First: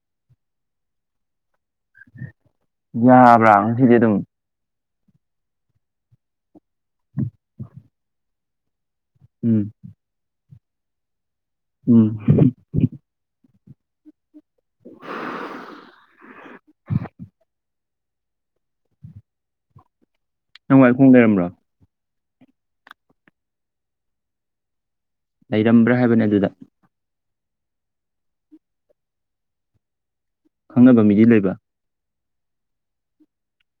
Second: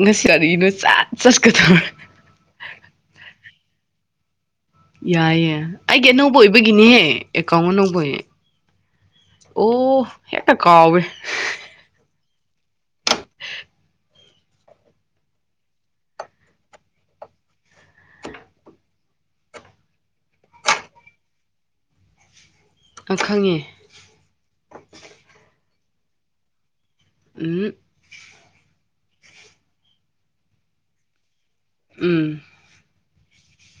ꯉꯁꯤ ꯀꯔꯤꯅꯣ ꯆꯥꯠ ꯆꯠꯁꯀ ꯊꯧ ꯌꯥꯕ꯭ꯔꯥ ꯉꯁꯤꯗꯤ ꯑꯗꯨꯝ ꯌꯥꯏꯌꯦ ꯑꯩꯒꯤ ꯑꯅꯧꯕ ꯑꯣꯏꯕꯒꯤꯅꯦꯍꯦ ꯑꯦꯀꯥꯎꯟ ꯑꯅꯧꯕ ꯑꯣꯏꯍꯦ ꯎꯝ ꯑꯣ ꯑꯦꯛꯇ ꯀꯥꯎꯕ ꯎꯝ [unintelligible] ꯅꯪꯋꯥꯥꯏꯈꯨꯝ ꯂꯩꯔꯝꯕ꯭ꯔꯣ ꯑꯪ ꯈꯪꯉꯦ ꯂꯩꯔꯝꯕ꯭ꯔꯥ ꯍꯥꯏꯕꯅꯦ ꯑꯗꯨꯗ ꯫ ꯎꯝ ꯈꯪꯅꯕ ꯃꯤꯗꯤ ꯂꯩꯕ ꯎꯝ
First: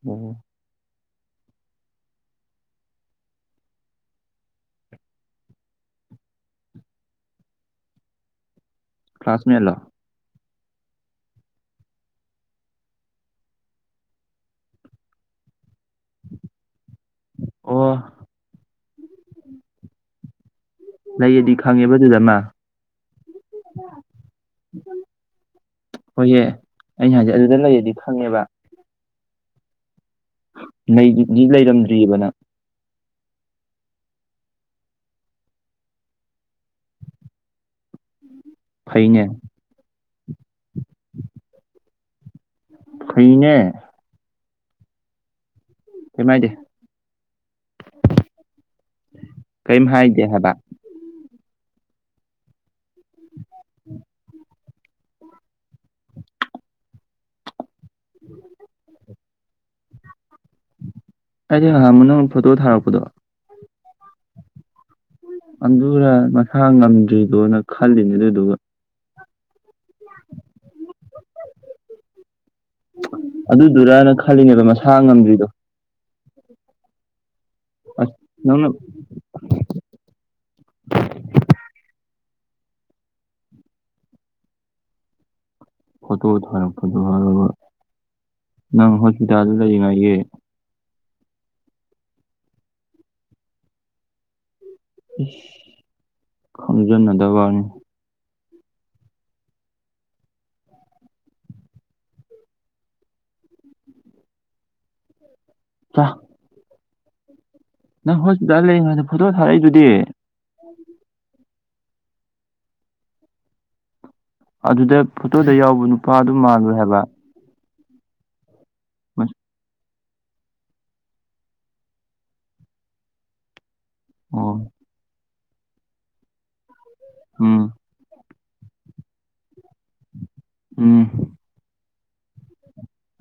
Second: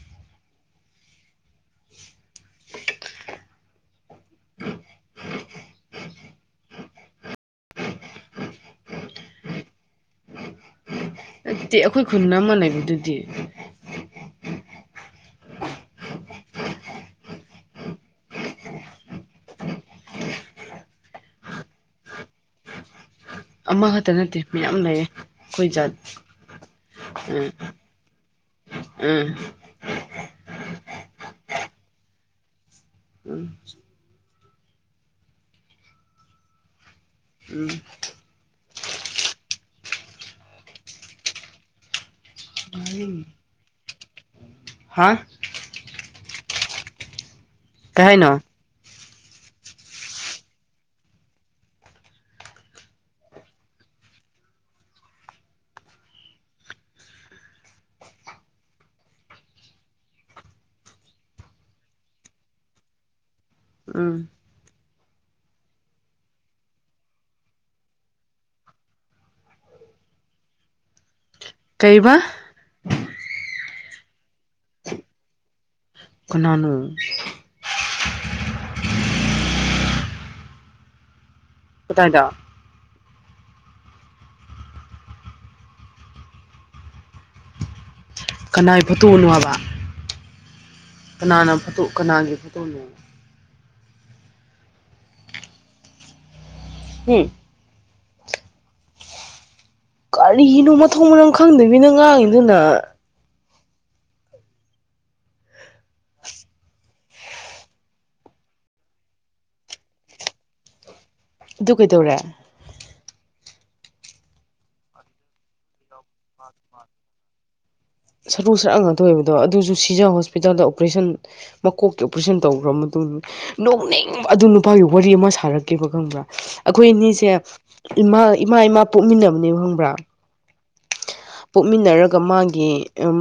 ꯎꯝ ꯀ꯭ꯂꯥꯁꯃꯦꯠꯂꯣ ꯑꯩꯈꯣꯏ ꯈꯨꯟ ꯑꯃ ꯂꯩꯕꯗꯨꯗꯤ ꯑꯣ ꯂꯩꯌꯦꯗꯤ ꯈꯪꯉꯦꯕ ꯑꯗꯨꯗ ꯃꯥ ꯑꯃꯈꯛꯇ ꯅꯠꯇꯦ ꯃꯌꯥꯝ ꯂꯩꯌꯦ ꯑꯩꯈꯣꯏ ꯖꯥꯠ ꯍꯣꯏꯍꯦ ꯑꯩꯅ ꯍꯥꯏꯗꯤ ꯎꯝ ꯑꯗꯨꯗ ꯂꯩꯔꯗꯤ ꯈꯪꯉꯦꯕ ꯎꯝ ꯂꯩꯒꯤꯕꯨꯗꯤ ꯂꯩꯔꯝꯗ꯭ꯔꯤꯑꯕ ꯅꯪ ꯎꯝ ꯎꯝ ꯐꯩꯅꯦ ꯐꯩꯅꯦ ꯍꯥꯥ ꯀꯩꯝ ꯍꯥꯏꯗꯦ ꯀꯩ ꯍꯥꯏꯅꯣ ꯀꯩꯝ ꯍꯥꯏꯗꯦ ꯍꯥꯏꯕ [inaudible] ꯍꯥꯏꯗꯤ ꯍꯪꯉꯝꯃꯅ ꯅꯪ ꯐꯣꯇꯣ ꯊꯥꯔꯛꯄꯗꯣ ꯎꯝ ꯑꯗꯨꯔ ꯃꯁꯥ ꯉꯝꯗ꯭ꯔꯤꯗꯣꯅ ꯈꯜꯂꯤꯅꯦ ꯑꯗꯨꯗꯨꯒ ꯀꯩꯕꯥ ꯑꯗꯨꯗꯨꯔꯅ ꯈꯜꯂꯤꯅꯦꯕ ꯃꯁꯥ ꯉꯝꯗ꯭ꯔꯤꯗꯣ ꯀꯅꯥꯅꯣ ꯑꯩꯁ ꯅꯪꯅ ꯀꯥꯇꯥꯏꯗ ꯐꯣꯇꯣ ꯊꯥꯔꯛꯄꯗꯣ ꯍꯥꯏꯔꯒ ꯀꯅꯥꯏ ꯅꯪ ꯐꯣꯇꯣꯅꯣ ꯍꯣꯁꯄꯤꯇꯥꯜꯗ ꯍꯥꯏꯕ ꯂꯩ ꯍꯥꯏꯌꯦ ꯀꯅꯥꯅ ꯐꯣꯇꯣ ꯀꯅꯥꯒꯤ ꯐꯣꯇꯣꯅꯣ ꯏꯁ ꯍꯨꯝ ꯈꯪꯖꯤꯟꯅꯗꯕ ꯋꯥꯅꯤ ꯀꯔꯤꯅꯣ ꯃꯊꯣꯡ ꯃꯔꯝ ꯈꯪꯗꯕꯤꯅ ꯉꯥꯡꯉꯤꯗꯨꯅ [unintelligible] ꯅꯪ ꯍꯣꯁꯄꯤꯇꯥꯜ ꯂꯩꯔꯤꯉꯩꯗ ꯍꯥꯏꯗ ꯐꯣꯇꯣ ꯊꯥꯔꯛꯏꯗꯨꯗꯤ [inaudible] ꯑꯗꯨ ꯀꯩꯗꯧꯔꯦ ꯑꯗꯨꯗ ꯐꯣꯇꯣꯗ ꯌꯥꯎꯕ ꯅꯨꯄꯥꯗꯨ ꯃꯜꯂꯣꯏ ꯍꯥꯏꯕ ꯁꯔꯨ ꯁꯔꯥꯡ ꯉꯥꯛꯇ ꯑꯣꯏꯕꯗꯣ ꯃꯁ ꯑꯗꯨꯁꯨ ꯁꯤꯖꯥ ꯍꯣꯁꯄꯤꯇꯥꯜꯗ ꯑꯣꯄꯔꯦꯁꯟ ꯃꯀꯣꯛꯀꯤ ꯑꯣꯄꯔꯦꯁꯟ ꯇꯧꯈ꯭ꯔꯕ ꯃꯇꯨꯡꯗ ꯅꯣꯛꯅꯤꯡ ꯑꯗꯨ ꯑꯣ ꯅꯨꯄꯥꯒꯤ ꯋꯥꯔꯤ ꯑꯃ ꯁꯥꯔꯛꯀꯦꯕ ꯈꯪꯕ꯭ꯔꯥ ꯑꯩꯈꯣꯏ ꯑꯅꯤꯁꯦ ꯎꯝ ꯏꯃꯥ ꯏꯃꯥ ꯏꯃꯥ ꯄꯣꯛꯃꯤꯟꯅꯕꯅꯦꯕ ꯈꯪꯕ꯭ꯔꯥ ꯎꯝ ꯄꯣꯛꯃꯤꯟꯅꯔꯒ ꯃꯥꯒꯤ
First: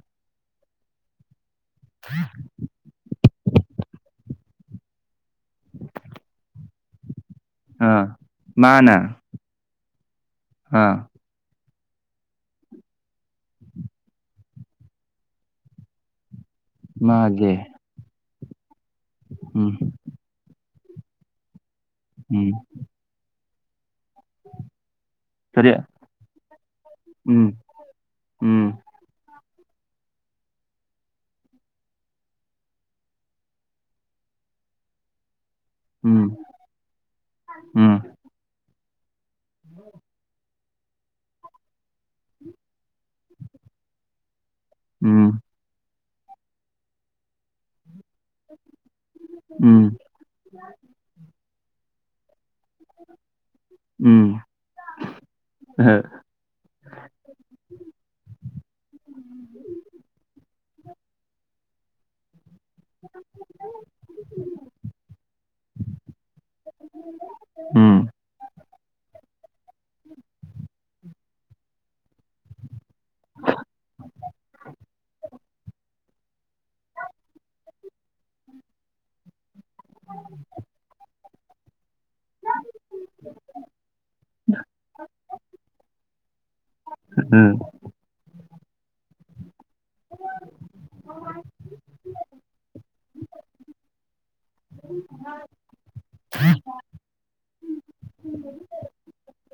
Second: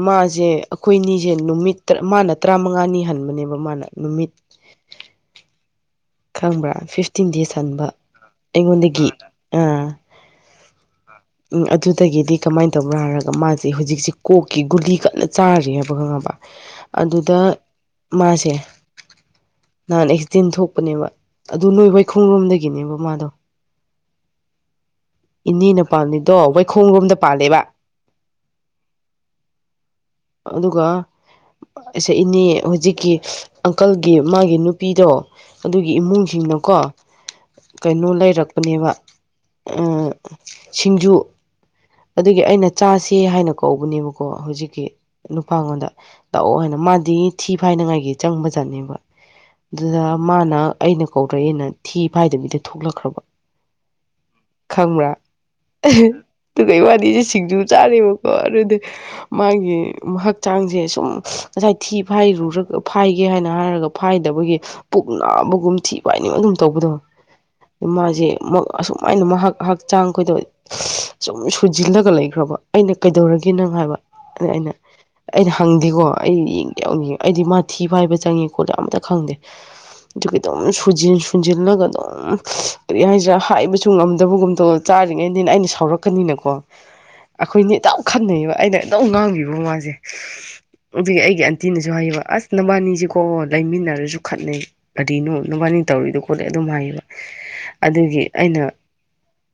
ꯃꯥꯖꯦ ꯑꯩꯈꯣꯏꯅꯤꯖꯦ ꯅꯨꯃꯤꯠ ꯃꯥꯅ ꯇꯔꯥꯃꯉꯥꯅꯤ ꯍꯟꯕꯅꯦꯕ ꯃꯥꯅ ꯅꯨꯃꯤꯠ [inaudible] ꯈꯪꯕ꯭ꯔꯥ ꯐꯤꯐꯇꯤꯟ ꯗꯦꯖ ꯍꯟꯕ ꯑꯥ ꯃꯥꯅ ꯑꯩꯉꯣꯟꯗꯒꯤ ꯑꯥ ꯑꯥ ꯎꯝ ꯑꯗꯨꯗꯒꯤꯗꯤ ꯀꯃꯥꯏꯅ ꯇꯧꯕꯔꯥ ꯍꯥꯏꯔꯒ ꯃꯥꯖꯦ ꯍꯧꯖꯤꯛꯁꯦ ꯀꯣꯛꯀꯤ ꯒꯨꯂꯤ ꯀꯟꯅ ꯆꯥꯔꯤ ꯍꯥꯏꯕ ꯈꯪꯉꯕ [inaudible] ꯑꯗꯨꯗ ꯃꯥꯁꯦ ꯎꯝ ꯅꯍꯥꯟ ꯑꯦꯛꯁꯤꯗꯦꯟ ꯊꯣꯛꯄꯅꯦꯕ ꯑꯗꯨ ꯅꯣꯏ ꯎꯝ ꯋꯥꯏꯈꯣꯡꯔꯣꯝꯗꯒꯤꯅꯦꯕ ꯃꯥꯗꯣ [inaudible] ꯀꯔꯤ ꯏꯅꯦꯅ ꯄꯥꯜꯂꯤꯗꯣ ꯋꯥꯏꯈꯣꯡ ꯔꯣꯝꯗ ꯎꯝ ꯄꯥꯜꯂꯦꯕ ꯎꯝ ꯑꯗꯨꯒ ꯑꯩꯁ ꯏꯅꯦ ꯍꯧꯖꯤꯛꯀꯤ ꯑꯪꯀꯜꯒꯤ ꯃꯥꯒꯤ ꯅꯨꯄꯤꯗꯣ ꯑꯗꯨꯒꯤ ꯎꯝ ꯏꯃꯨꯡꯁꯤꯡꯅꯀꯣ ꯎꯝ ꯀꯩꯅꯣ ꯂꯩꯔꯛꯄꯅꯦꯕ ꯎꯝ ꯁꯤꯡꯖꯨ ꯑꯗꯨꯒꯤ ꯑꯩꯅ ꯆꯥꯁꯦ ꯍꯥꯏꯅ ꯀꯧꯕꯅꯦꯕꯀꯣ ꯍꯧꯖꯤꯛ ꯎꯝ ꯫ ꯅꯨꯄꯥ ꯉꯣꯟꯗ ꯇꯧꯑꯣ ꯍꯥꯏꯅ ꯃꯥꯗꯤ ꯊꯤ ꯐꯥꯏꯅꯉꯥꯏꯒꯤ ꯆꯪꯕꯖꯥꯠꯅꯦꯕ ꯎꯝ ꯑꯗꯨꯗ ꯃꯥꯅ ꯑꯩꯅ ꯀꯧꯔꯛꯑꯦꯅ ꯊꯤ ꯐꯥꯏꯗꯕꯤꯗ ꯊꯣꯛꯂꯛꯈ꯭ꯔꯕ ꯎꯝ ꯈꯪꯕ꯭ꯔꯥ ꯑꯍ ꯇꯨꯒ ꯏꯕꯥꯟꯅꯤꯁꯦ ꯁꯤꯡꯖꯨ ꯆꯥꯔꯦꯕꯀꯣ ꯑꯗꯨꯗꯤ ꯃꯥꯒꯤ ꯍꯛꯆꯥꯡꯁꯦ ꯁꯨꯝ ꯉꯁꯥꯏ ꯊꯤ ꯐꯥꯏꯔꯨꯔꯒ ꯐꯥꯏꯒꯦ ꯍꯥꯏꯅ ꯍꯥꯏꯔꯒ ꯐꯥꯏꯗꯕꯒꯤ ꯄꯨꯛ ꯅꯥꯕꯒꯨꯝ ꯊꯤ ꯐꯥꯏꯅꯤꯡ ꯑꯗꯨꯝ ꯇꯧꯕꯗꯣ ꯎꯝ ꯃꯥꯁꯦ ꯑꯁꯨꯃꯥꯏꯅ ꯃꯍꯥꯛ ꯍꯛꯆꯥꯡ ꯀꯣꯏꯗ ꯁꯨꯝ ꯁꯨꯖꯤꯜꯂꯒ ꯂꯩꯈ꯭ꯔꯕ ꯑꯩꯅ ꯀꯩꯗꯧꯔꯒꯦ ꯅꯪ ꯍꯥꯏꯕ ꯑꯗ ꯑꯩꯅ ꯑꯩꯅ ꯍꯪꯗꯦꯀꯣ ꯑꯩ ꯌꯦꯡꯒ ꯌꯥꯎꯅ ꯌꯦꯡꯉ ꯑꯩꯗꯤ ꯃꯥꯊꯤ ꯐꯥꯏꯕ ꯆꯪꯉꯦ ꯈꯣꯠꯂꯦ ꯑꯝꯇ ꯈꯪꯗꯦ ꯑꯗꯨꯒꯤ ꯑꯗꯨꯝ ꯁꯨꯖꯤꯜꯂꯒ ꯑꯗꯨꯝ ꯀꯔꯤ ꯍꯥꯏꯁꯤꯔ ꯍꯥꯏꯕ ꯗꯕꯒꯨꯝ ꯇꯧ ꯆꯥꯔꯤꯉꯩꯅꯦꯅ ꯑꯩꯅ ꯁꯥꯎꯔꯛꯀꯅꯤꯅꯀꯣ ꯎꯝ ꯑꯩꯈꯣꯏꯅꯤ ꯑꯗꯨꯝ ꯈꯇꯅꯩꯌꯦꯕ ꯑꯩꯅ ꯑꯗꯨꯝ ꯉꯥꯡꯕꯤꯕ ꯃꯥꯁꯦ ꯑꯗꯨꯒꯤ ꯑꯩꯒꯤ ꯑꯟꯇꯤꯅꯁꯨ ꯍꯥꯏꯌꯦꯕ ꯑꯁ ꯅꯕꯥꯅꯤꯁꯤꯀꯣ ꯂꯩꯃꯤꯟꯅꯔꯁꯨ ꯈꯠꯅꯩ ꯀꯔꯤꯅꯣ ꯅꯕꯥꯅꯤꯅ ꯇꯧꯔꯤꯗꯣ ꯈꯣꯠꯂꯤꯗꯣ ꯑꯗꯨꯝ ꯍꯥꯏꯌꯦꯕ ꯑꯗꯨꯒꯤ ꯑꯩꯅ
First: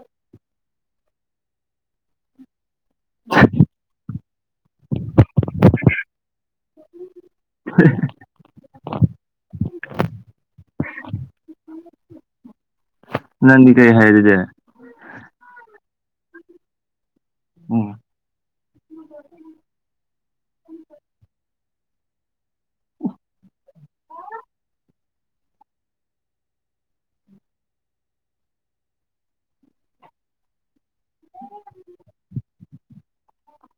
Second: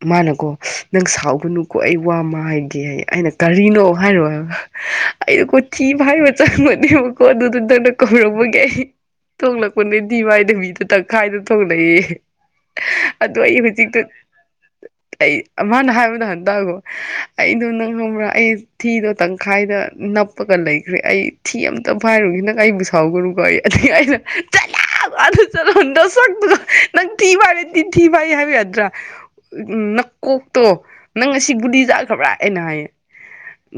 ꯃꯥꯅꯀꯣ ꯅꯪ ꯁꯥꯎꯒꯅꯨꯀꯣ ꯑꯩ ꯋꯥ ꯃꯥ ꯍꯥꯏꯒꯦ ꯍꯥꯏꯌꯦ ꯑꯩꯅ ꯀꯔꯤꯅꯣ ꯍꯥꯏꯔꯣ ꯍꯥꯏꯕ ꯑꯩꯗꯣꯀꯣ ꯊꯤ ꯐꯥꯏꯕ ꯆꯪꯕꯅꯦꯕꯀꯣ ꯑꯗꯨꯗ ꯅꯪ ꯀꯧꯔꯛꯄꯥꯒꯤ ꯑꯩ ꯊꯣꯛꯂꯛꯄꯅꯦ ꯊꯤ ꯐꯥꯏꯗꯕꯤꯗ ꯇꯪꯈꯥꯏꯗ ꯊꯣꯛꯂꯛꯑꯦꯌꯦ ꯑꯗꯨ ꯑꯩ ꯅꯪꯗꯤ ꯀꯩ ꯍꯧꯖꯤꯛꯇꯣ ꯍꯥꯏ ꯑꯗꯨꯗꯤ ꯑꯩ ꯑꯃꯅ ꯍꯥꯏꯕꯗ ꯍꯥꯟ ꯇꯥꯈꯣ ꯑꯩꯗꯣ ꯎꯝ ꯅꯪ ꯈꯪꯕ꯭ꯔꯥ ꯑꯩ ꯊꯤꯗꯣ ꯇꯪꯈꯥꯏꯗ ꯅꯞ ꯅꯞꯄꯒ ꯂꯩꯈ꯭ꯔꯦ ꯑꯩ ꯊꯤ ꯑꯃꯝꯇ ꯐꯥꯏꯔꯨꯒꯦꯀꯣ ꯅꯪ ꯑꯩꯕꯨ ꯁꯥꯎꯒꯅꯨꯀꯣ ꯑꯩ ꯑꯗꯨ ꯑꯩꯅ ꯆꯠꯂꯣ ꯑꯗꯥ ꯆꯠꯂꯣ ꯅꯥꯁꯛꯇꯨꯒ ꯅꯪ ꯊꯤꯐꯥꯏꯔꯗꯤ ꯊꯤꯐꯥꯏ ꯍꯥꯏꯕ ꯌꯥꯗ꯭ꯔꯥ ꯎꯝ ꯅꯀꯣꯛꯇꯣ ꯅꯪ ꯉꯥꯁꯤ ꯒꯨꯂꯤ ꯆꯥꯈ꯭ꯔꯕ꯭ꯔꯥ ꯍꯥꯏꯅ ꯍꯥꯏꯌꯦ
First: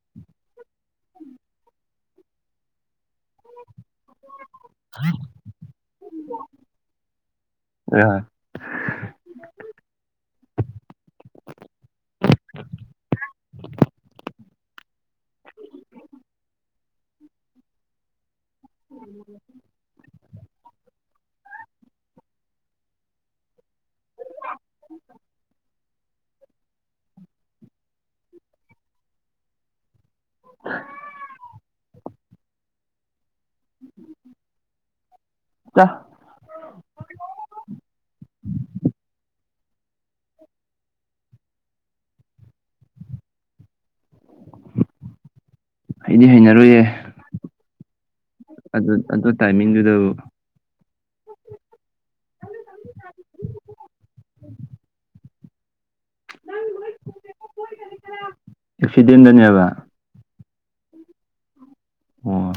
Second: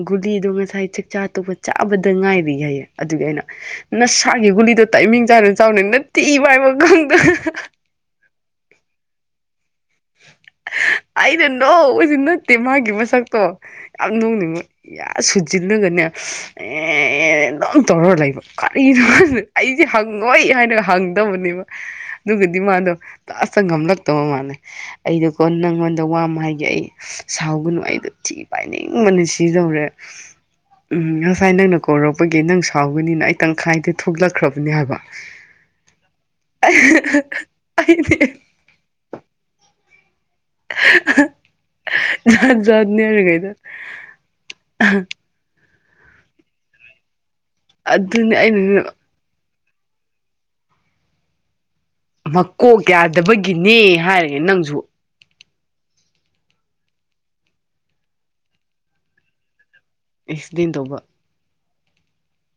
ꯒꯨꯂꯤꯗꯣ ꯉꯁꯥꯏ ꯆꯥꯛꯆꯥ ꯇꯣꯀꯄꯗ ꯆꯥꯕꯗ ꯉꯥꯏꯔꯤ ꯍꯥꯏꯌꯦ ꯑꯗꯨꯒꯤ ꯑꯩꯅ ꯅꯁꯥꯒꯤ ꯒꯨꯂꯤꯗꯨꯣ ꯇꯥꯏꯃꯤꯡ ꯆꯥꯅ ꯆꯥꯎꯅꯦ ꯅꯊꯤ ꯐꯥꯏꯕ ꯐꯥꯎ ꯈꯪꯗꯕ ꯍꯣꯏ [inaudible] ꯑꯩꯩꯅ ꯅꯣꯛꯄꯁꯦ ꯅꯠꯇꯦ ꯃꯥꯒꯤ ꯃꯁꯛꯇꯣ ꯌꯥꯝ ꯅꯣꯛꯅꯤꯡꯕ ꯁꯨꯖꯤꯜꯂꯒꯅꯦ ꯑꯦ ꯑꯗꯨꯝ ꯇꯧꯔꯒ ꯂꯩꯕ ꯀꯔꯤꯅꯣ [unintelligible] ꯑꯩ ꯍꯪꯉꯣꯏ ꯍꯥꯏꯅ ꯍꯪꯗꯕꯅꯦꯕ ꯑꯗꯨꯒꯗꯤ ꯃꯥꯗꯣ ꯂꯥꯁꯇ ꯉꯝꯂꯛꯇꯕ ꯃꯥꯜꯂꯦ ꯑꯩꯗꯣꯀꯣ ꯅꯪꯉꯣꯟꯗ ꯋꯥꯃ ꯍꯥꯏꯒꯦ ꯑꯩ ꯁꯥꯎꯒꯅꯨ ꯑꯩꯗꯣ ꯊꯤ ꯐꯥꯏꯅꯤꯡ ꯕꯅ ꯁꯤꯗꯧꯔꯦ ꯎꯝ ꯉꯁꯥꯏ ꯅꯪꯅ ꯀꯧꯔꯛꯄꯒꯤ ꯅꯪ ꯁꯥꯎꯒꯅꯤꯅ ꯑꯩ ꯇꯪꯈꯥꯏꯗ ꯊꯣꯛꯂꯛꯈ꯭ꯔꯕꯅꯦ ꯍꯥꯏꯕ ꯆꯥ ꯑꯩꯗꯤ ꯖꯥꯠ ꯖꯥꯠ ꯅꯤꯗ ꯍꯩꯗꯤ ꯍꯩꯅꯔꯣꯏꯌꯦ ꯑꯗꯨꯅꯤ ꯑꯩꯅꯅꯦ ꯑꯗꯨ ꯑꯗꯨ ꯇꯥꯏꯃꯤꯡꯗꯨꯗꯕꯨ ꯃꯀꯣꯛ ꯌꯥꯗꯕꯒꯤꯅꯦ ꯍꯥꯏꯔꯒ ꯅꯪꯁꯨ ꯫ ꯑꯦꯛꯁꯤꯗꯦꯟꯗꯅꯤꯕ ꯑꯦꯛꯁꯤꯗꯦꯟ ꯇꯧꯕ ꯑꯣ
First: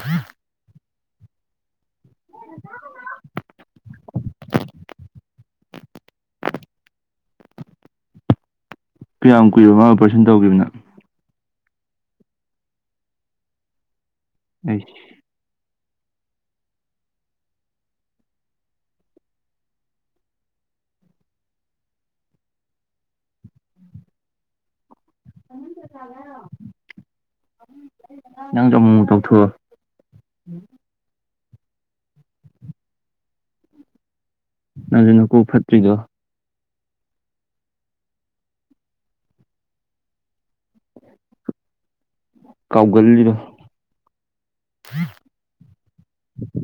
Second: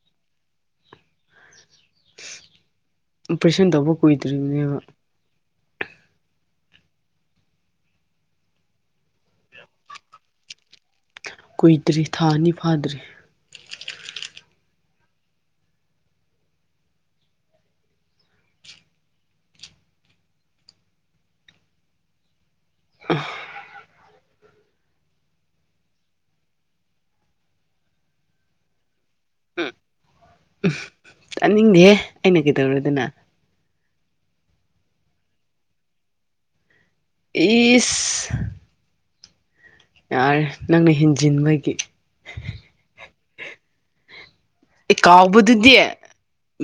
ꯑꯣꯄꯔꯦꯁꯟ ꯇꯧꯕ ꯀꯨꯏꯗ꯭ꯔꯤꯕꯅꯦꯕ ꯀꯌꯥꯝ ꯀꯨꯏꯔꯥꯕ ꯃꯥ ꯑꯣꯄꯔꯦꯁꯟ ꯇꯧꯈꯤꯕꯅ ꯀꯨꯏꯗ꯭ꯔꯤ ꯊꯥ ꯑꯅꯤ ꯐꯥꯗ꯭ꯔꯤ ꯑꯩꯁ ꯎꯝ ꯅꯪꯁꯨ ꯑꯃꯨꯛ ꯑꯃꯨꯛ ꯇꯧꯊꯣꯛꯑꯣ ꯎꯝ ꯇꯥꯅꯤꯡꯗꯦꯍꯦ ꯑꯩꯅ ꯀꯩꯗꯧꯔꯗꯅ ꯅꯅ ꯈꯨ ꯐꯠꯇꯔꯤꯗꯣ ꯏꯁ ꯌꯥꯔꯦ ꯅꯪꯅ ꯍꯦꯟꯖꯤꯟꯕꯒꯤ ꯀꯥꯎꯒꯜꯂꯤꯗꯣ ꯑꯦ ꯀꯥꯎꯕꯗꯨꯗꯤ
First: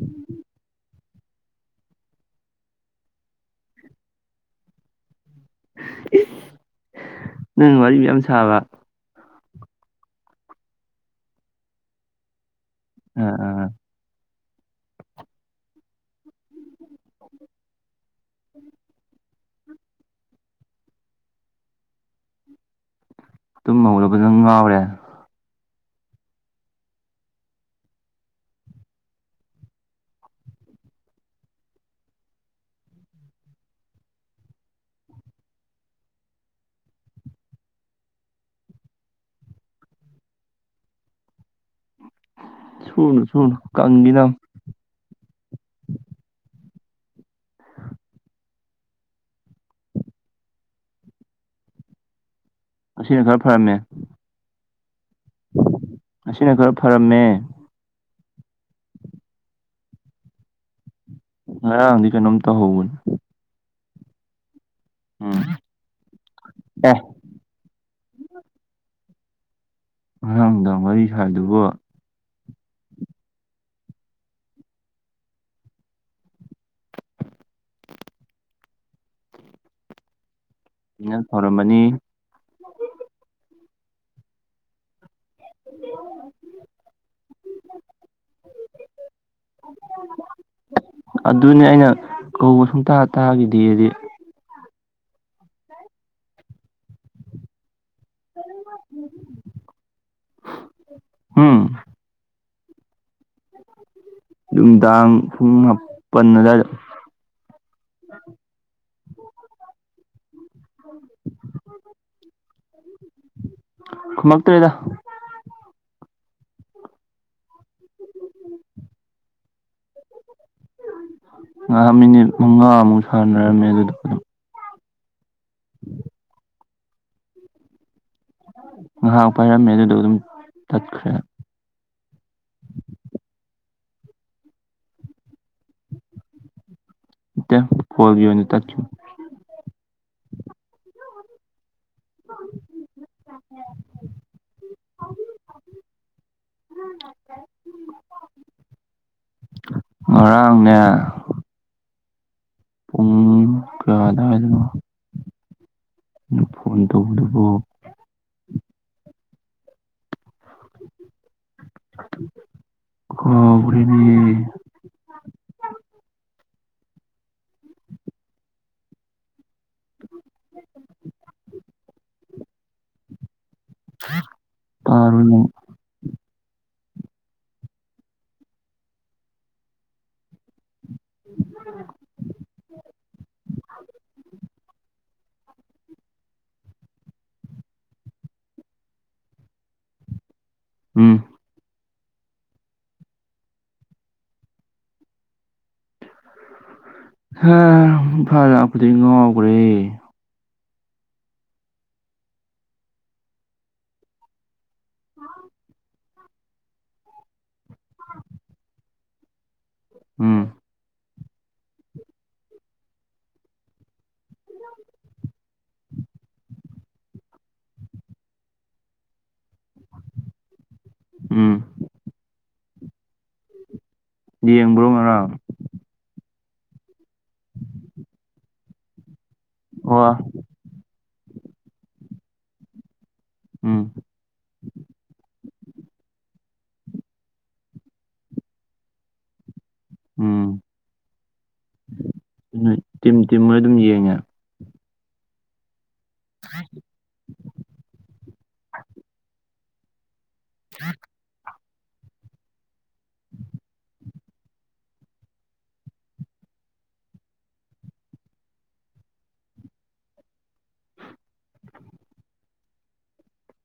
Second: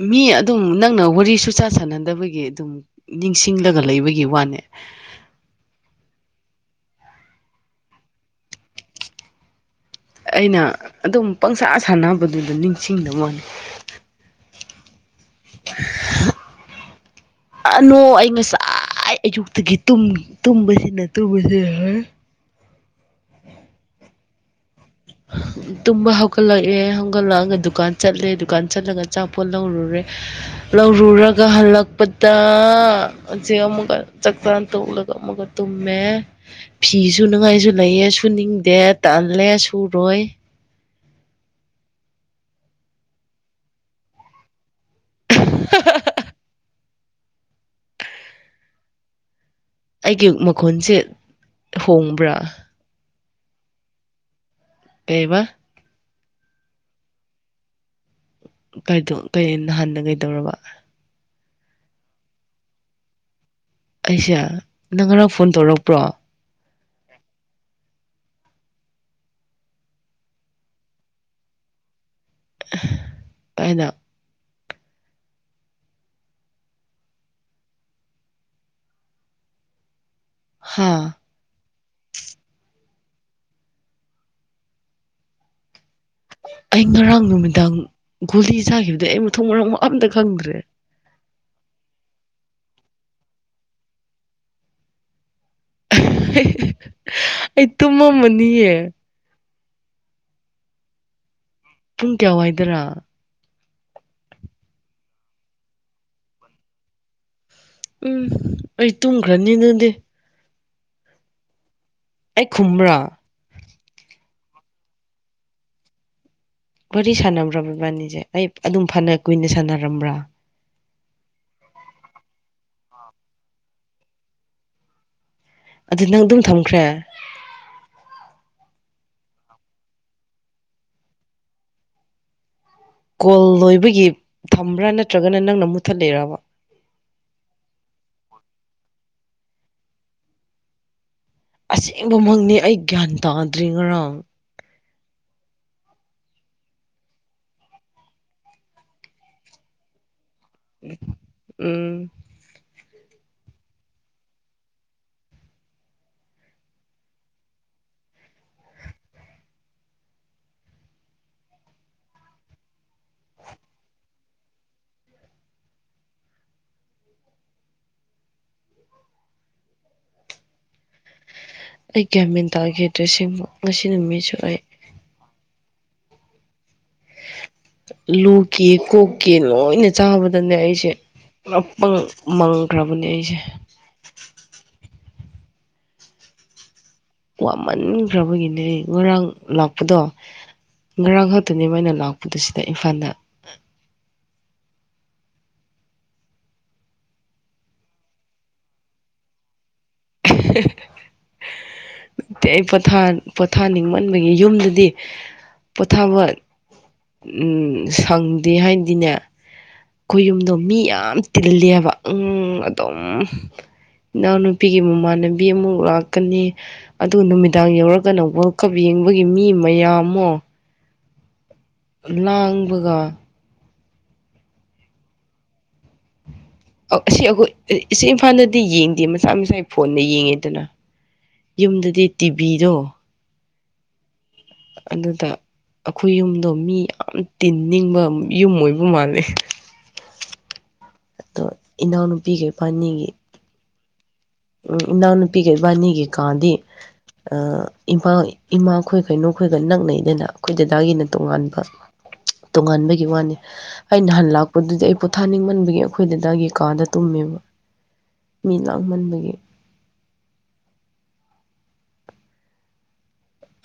ꯃꯤ ꯑꯗꯨꯝ ꯅꯪꯅ ꯋꯥꯔꯤ ꯁꯨꯆꯥ ꯁꯥꯟꯅꯗꯕꯒꯤ ꯑꯗꯨꯝ ꯅꯤꯡꯁꯤꯡꯂꯒ ꯂꯩꯕꯒꯤ ꯋꯥꯅꯦ ꯅꯪ ꯋꯥꯔꯤ ꯌꯥꯝ ꯁꯥꯕ ꯑꯩꯅ ꯑꯗꯨꯝ ꯄꯪꯁꯥ ꯁꯥꯟꯅꯕꯗꯨꯗ ꯅꯤꯡꯁꯤꯡꯅꯕꯅꯕꯅꯤ ꯅꯣ ꯑꯩ ꯉꯁꯥꯏ ꯑꯌꯨꯛꯇꯒꯤ ꯇꯨꯝꯕꯁꯤꯅ ꯇꯨꯝꯕꯕꯁꯤꯣꯏ ꯇꯨꯝ ꯍꯧꯂ ꯐꯖꯅ ꯉꯥꯎꯔꯦ ꯇꯨꯝꯕ ꯍꯧꯒꯠꯂꯛꯑꯦ ꯍꯧꯒꯠꯂꯛꯑꯒ ꯗꯨꯀꯥꯟ ꯆꯠꯂꯦ ꯗꯨꯀꯥꯟ ꯆꯠꯂꯒ ꯑꯆꯥꯄꯣꯠ ꯂꯧꯔꯨꯔꯦ ꯂꯧꯔꯨꯔꯒ ꯍꯜꯂꯛꯄꯗ ꯑꯁꯤ ꯑꯃꯨꯛꯀ ꯆꯥꯛ ꯆꯥ ꯇꯣꯛꯂꯒ ꯑꯃꯨꯛꯀ ꯫ ꯇꯨꯝꯃꯦ ꯐꯤꯁꯨ ꯅꯨꯡꯉꯥꯏꯁꯨ ꯂꯩꯌꯦꯦ ꯁꯨꯅꯤꯡꯗꯦ ꯇꯥꯜꯂꯦ ꯁꯨꯔꯣꯏ ꯁꯨꯅꯨ ꯁꯨꯅꯨ ꯀꯪꯒꯤꯅꯅꯦ ꯫ [unintelligible] ꯑꯩꯒꯤ ꯃꯈꯣꯟꯁꯦ ꯍꯣꯡꯕ꯭ꯔꯥ ꯑꯁꯤꯅ ꯈꯔ ꯐꯔꯅꯦ ꯇꯕ ꯑꯁꯤꯅ ꯈꯔ ꯐꯔꯝꯃꯦ ꯀꯩꯗꯣ ꯅꯍꯥꯟꯅ ꯀꯩꯗꯧꯔꯕ ꯫ ꯍ ꯑꯗꯨꯀꯅꯃꯤꯇ ꯍꯒꯣꯟ ꯑꯩꯁꯦ ꯅꯪ ꯉꯔꯥꯡ ꯎꯝ ꯐꯣꯟ ꯇꯧꯔꯛꯄ꯭ꯔꯣ ꯑꯦ ꯑꯉꯥꯡꯗ ꯃꯔꯤ ꯍꯥꯏꯗꯨꯕꯨ ꯄꯥꯏꯅ ꯍꯥ ꯑꯩꯅ ꯊꯧꯔꯝꯃꯅꯤ ꯑꯩ ꯉꯔꯥꯡ ꯅꯨꯃꯤꯗꯥꯡ ꯒꯨꯂꯤ ꯆꯥꯈꯤꯕꯗꯩ ꯑꯩ ꯃꯊꯣꯡ ꯃꯔꯎ ꯑꯝꯇ ꯈꯪꯗ꯭ꯔꯦ ꯫ ꯑꯗꯨꯅꯦ ꯑꯩꯅ ꯀꯧꯕ ꯁꯨꯡꯇꯥꯇꯥꯥꯒꯤꯗꯤꯗꯤ ꯑꯩ ꯇꯨꯝꯃꯝꯃꯅꯤꯌꯦ ꯍꯝ ꯄꯨꯡ ꯀꯌꯥꯋꯥꯏꯗꯔꯥ ꯅꯨꯡꯗꯥꯡ ꯄꯨꯡ ꯍꯥꯄꯟ ꯑꯗꯨꯋꯥꯏꯗ ꯎꯝ ꯑꯩ ꯇꯨꯝꯈ꯭ꯔꯅꯤ ꯑꯗꯨꯗꯤ ꯑꯩ ꯈꯨꯝ꯭ꯔꯥ ꯈꯃꯒ ꯇꯦꯗ ꯋꯥꯔꯤ ꯁꯥꯟꯅꯝ꯭ꯔꯕ ꯏꯕꯥꯅꯤꯁꯦ ꯑꯩ ꯑꯗꯨꯝ ꯐꯅ ꯀꯨꯏꯅ ꯁꯥꯟꯅꯔꯝꯕ꯭ꯔꯥ ꯉꯍꯥꯛ ꯃꯤꯅꯤꯠ ꯃꯉꯥꯃꯨꯛ ꯁꯥꯟꯅꯔꯝꯃꯦ ꯑꯗꯨꯗ ꯑꯗꯨꯝ ꯑꯗꯨ ꯅꯪ ꯑꯗꯨꯝ ꯊꯝ ꯇ꯭ꯔꯦ ꯉꯥꯏꯍꯥꯛ ꯄꯥꯏꯔꯝꯃꯦ ꯑꯗꯨꯗꯣ ꯑꯗꯨꯝ ꯇꯠꯈ꯭ꯔꯦ ꯀꯣꯜ ꯂꯣꯏꯕꯒꯤ ꯊꯝꯕ꯭ꯔꯥ ꯅꯠꯇ꯭ꯔꯒꯅ ꯅꯪꯅ ꯃꯨꯠꯊꯠꯂꯤꯔꯕ ꯐꯣꯜꯒꯣ ꯅ ꯇ ꯑꯁꯦꯡꯕꯃꯛꯅꯤ ꯑꯩ ꯒ꯭ꯌꯥꯟ ꯇꯥꯗ꯭ꯔꯤ ꯉꯔꯥꯡ ꯉꯔꯥꯡꯅꯦ ꯎꯝ ꯄꯨꯡ ꯀꯌꯥꯗꯥꯋꯥꯏꯗꯅꯣ ꯐꯣꯟ ꯇꯧꯕꯗꯨꯕꯨ ꯑꯣ ꯎꯅꯤ [inaudible] ꯑꯩ ꯒ꯭ꯌꯥꯃꯦꯟ ꯇꯥꯒꯦꯗ꯭ꯔꯦꯁꯤꯡꯕꯨ ꯉꯁꯤ ꯅꯨꯃꯤꯠꯁꯨ ꯑꯩ ꯇꯔꯨꯅꯨ ꯂꯨꯀꯦ ꯀꯣꯛꯀꯦ ꯂꯣꯏꯅ ꯆꯥꯕꯗꯅꯦ ꯑꯩꯁꯦ ꯃꯪꯈ꯭ꯔꯕꯅꯦ ꯑꯩꯁꯦ ꯋꯥꯃꯟꯈ꯭ꯔꯕꯒꯤꯅꯦ ꯉꯔꯥꯡ ꯂꯥꯛꯄꯗꯣ ꯎꯝ ꯉꯔꯥꯡ ꯑꯗꯨꯅꯦ ꯃꯣꯏꯅ ꯂꯥꯛꯄꯗꯨꯁꯤꯗ ꯏꯝꯐꯥꯜꯗ ꯍ ꯏꯐꯥ ꯂꯥꯛꯄꯗꯤ ꯉꯥꯎꯈ꯭ꯔꯦ ꯑꯩ ꯄꯣꯊ ꯄꯣꯊꯥꯅꯤꯡꯃꯟꯕꯒꯤ ꯌꯨꯝꯗꯨ ꯗꯤ ꯄꯣꯊꯥꯕ ꯎꯝ ꯁꯪꯗꯦ ꯍꯥꯏꯅꯗꯤꯅꯦ ꯎꯝ ꯈꯣꯏꯌꯨꯝꯗꯣ ꯃꯤ ꯌꯥꯝ ꯇꯤꯜꯂꯦꯕ ꯑꯗꯨꯝ ꯏꯅꯥꯎꯅꯨꯄꯤꯒꯤ ꯃꯃꯥꯟꯅꯕꯤ ꯑꯃꯨꯛ ꯂꯥꯛ ꯀꯀꯅꯤ ꯑꯗꯨꯒ ꯅꯨꯃꯤꯗꯥꯡ ꯌꯧꯔꯒꯅ ꯋꯥꯔꯜ ꯀꯞ ꯌꯦꯡꯕꯒꯤ ꯃꯤ ꯃꯌꯥꯝꯃꯣ ꯎꯝ ꯂꯥꯡꯕꯒ ꯌꯦꯡꯕ꯭ꯔꯣ ꯉꯔꯥꯡ ꯑꯁꯤ ꯑꯩꯈꯣꯏ ꯁꯤ ꯏꯝꯐꯥꯜꯗꯗꯤ ꯌꯦꯡꯗꯦ ꯃꯁꯥ ꯃꯁꯥꯒꯤ ꯐꯣꯟꯅ ꯑꯣ ꯌꯦꯡꯉꯦꯗꯅ ꯌꯨꯝꯗꯗꯤ ꯇꯤꯚꯤꯗꯣ ꯎꯝ ꯑꯗꯨꯗ ꯑꯩꯈꯣꯏ ꯌꯨꯝꯗꯣ ꯃꯤ ꯌꯥꯝ ꯇꯤꯟꯅꯤꯡꯕ ꯌꯨꯝ ꯑꯣꯏꯕ ꯃꯥꯂꯦ ꯎꯝ ꯑꯗꯣ ꯏꯅꯥꯎꯅꯨꯄꯤ ꯀꯩ ꯄꯥꯅꯤꯒꯤ ꯇꯤꯃꯣꯏ ꯑꯗꯨꯝ ꯌꯦꯡꯉꯦ ꯎꯝ ꯏꯅꯥꯎ ꯅꯨꯄꯤꯒ ꯏꯕꯥꯅꯤꯒꯤꯀꯥꯗꯤ ꯑꯥ ꯏꯝꯐꯥꯜ ꯏꯃꯥ ꯈꯣꯏ ꯀꯩꯅꯣ ꯈꯣꯏꯒ ꯅꯛꯅꯩꯗꯅ ꯑꯩꯈꯣꯏ ꯗꯗꯥꯒꯤꯅ ꯇꯣꯉꯥꯟꯕ ꯇꯣꯉꯥꯟꯕꯒꯤ ꯋꯥꯅꯤ ꯑ ꯅꯍꯥꯟ ꯂꯥꯛꯄꯗꯨꯗꯤ ꯑꯩ ꯄꯣꯊꯥꯅꯤꯡꯃꯟꯕꯒꯤ ꯑꯩꯈꯣꯏꯗꯗꯥꯒꯤꯩꯀꯥꯗ ꯇꯨꯝꯃꯦꯕ ꯃꯤ ꯂꯥꯡꯃꯟꯕꯒꯤ [inaudible]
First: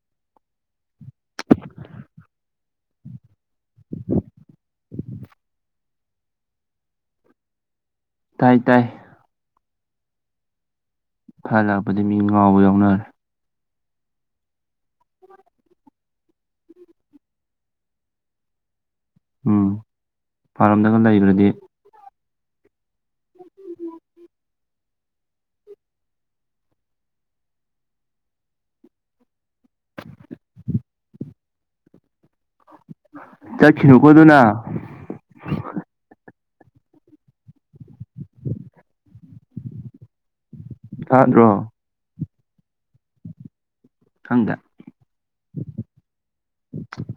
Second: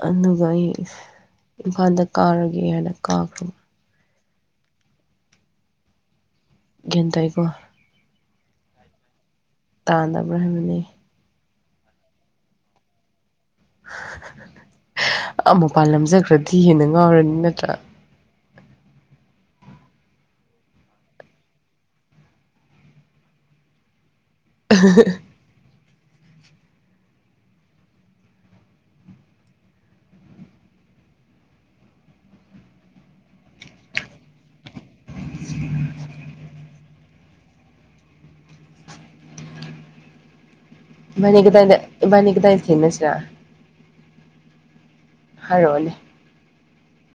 ꯑꯗꯨꯒ ꯑꯩ ꯏꯝꯐꯥꯜꯗ ꯀꯥꯔꯒꯦ ꯍꯥꯏꯅ ꯀꯥꯈ꯭ꯔꯕ ꯒꯦꯟꯇꯥꯏꯀꯣ ꯇꯥꯏ ꯇꯥꯏ ꯇꯥꯟꯗꯕ꯭ꯔꯥ ꯍꯥꯏꯕꯅꯤ ꯐꯔ ꯂꯥꯛꯄꯗꯤ ꯃꯤ ꯉꯥꯎꯕ ꯌꯥꯎꯅꯔꯦ ꯃꯨꯄꯥꯟ ꯂꯝꯖꯈ꯭ꯔꯗꯤ ꯍꯦꯟꯅ ꯉꯥꯎꯔꯅꯤ ꯅꯠꯇ꯭ꯔꯥ ꯎꯝ ꯃꯄꯥꯜꯔꯣꯝꯗꯒ ꯂꯩꯈꯔꯗꯤ ꯎ ꯑ ꯆꯠꯈꯤꯅꯨꯀꯣꯗꯨꯅ [unintelligible] ꯇꯥꯗ꯭ꯔꯣ ꯏꯕꯅꯤꯒꯗꯥꯏꯗ ꯏꯕꯥꯟꯅꯤ ꯀꯗꯥꯏꯗ ꯊꯦꯡꯅꯁꯤꯔ ꯈꯪꯗꯦ ꯍꯥꯏꯔꯛꯑꯣꯅꯦ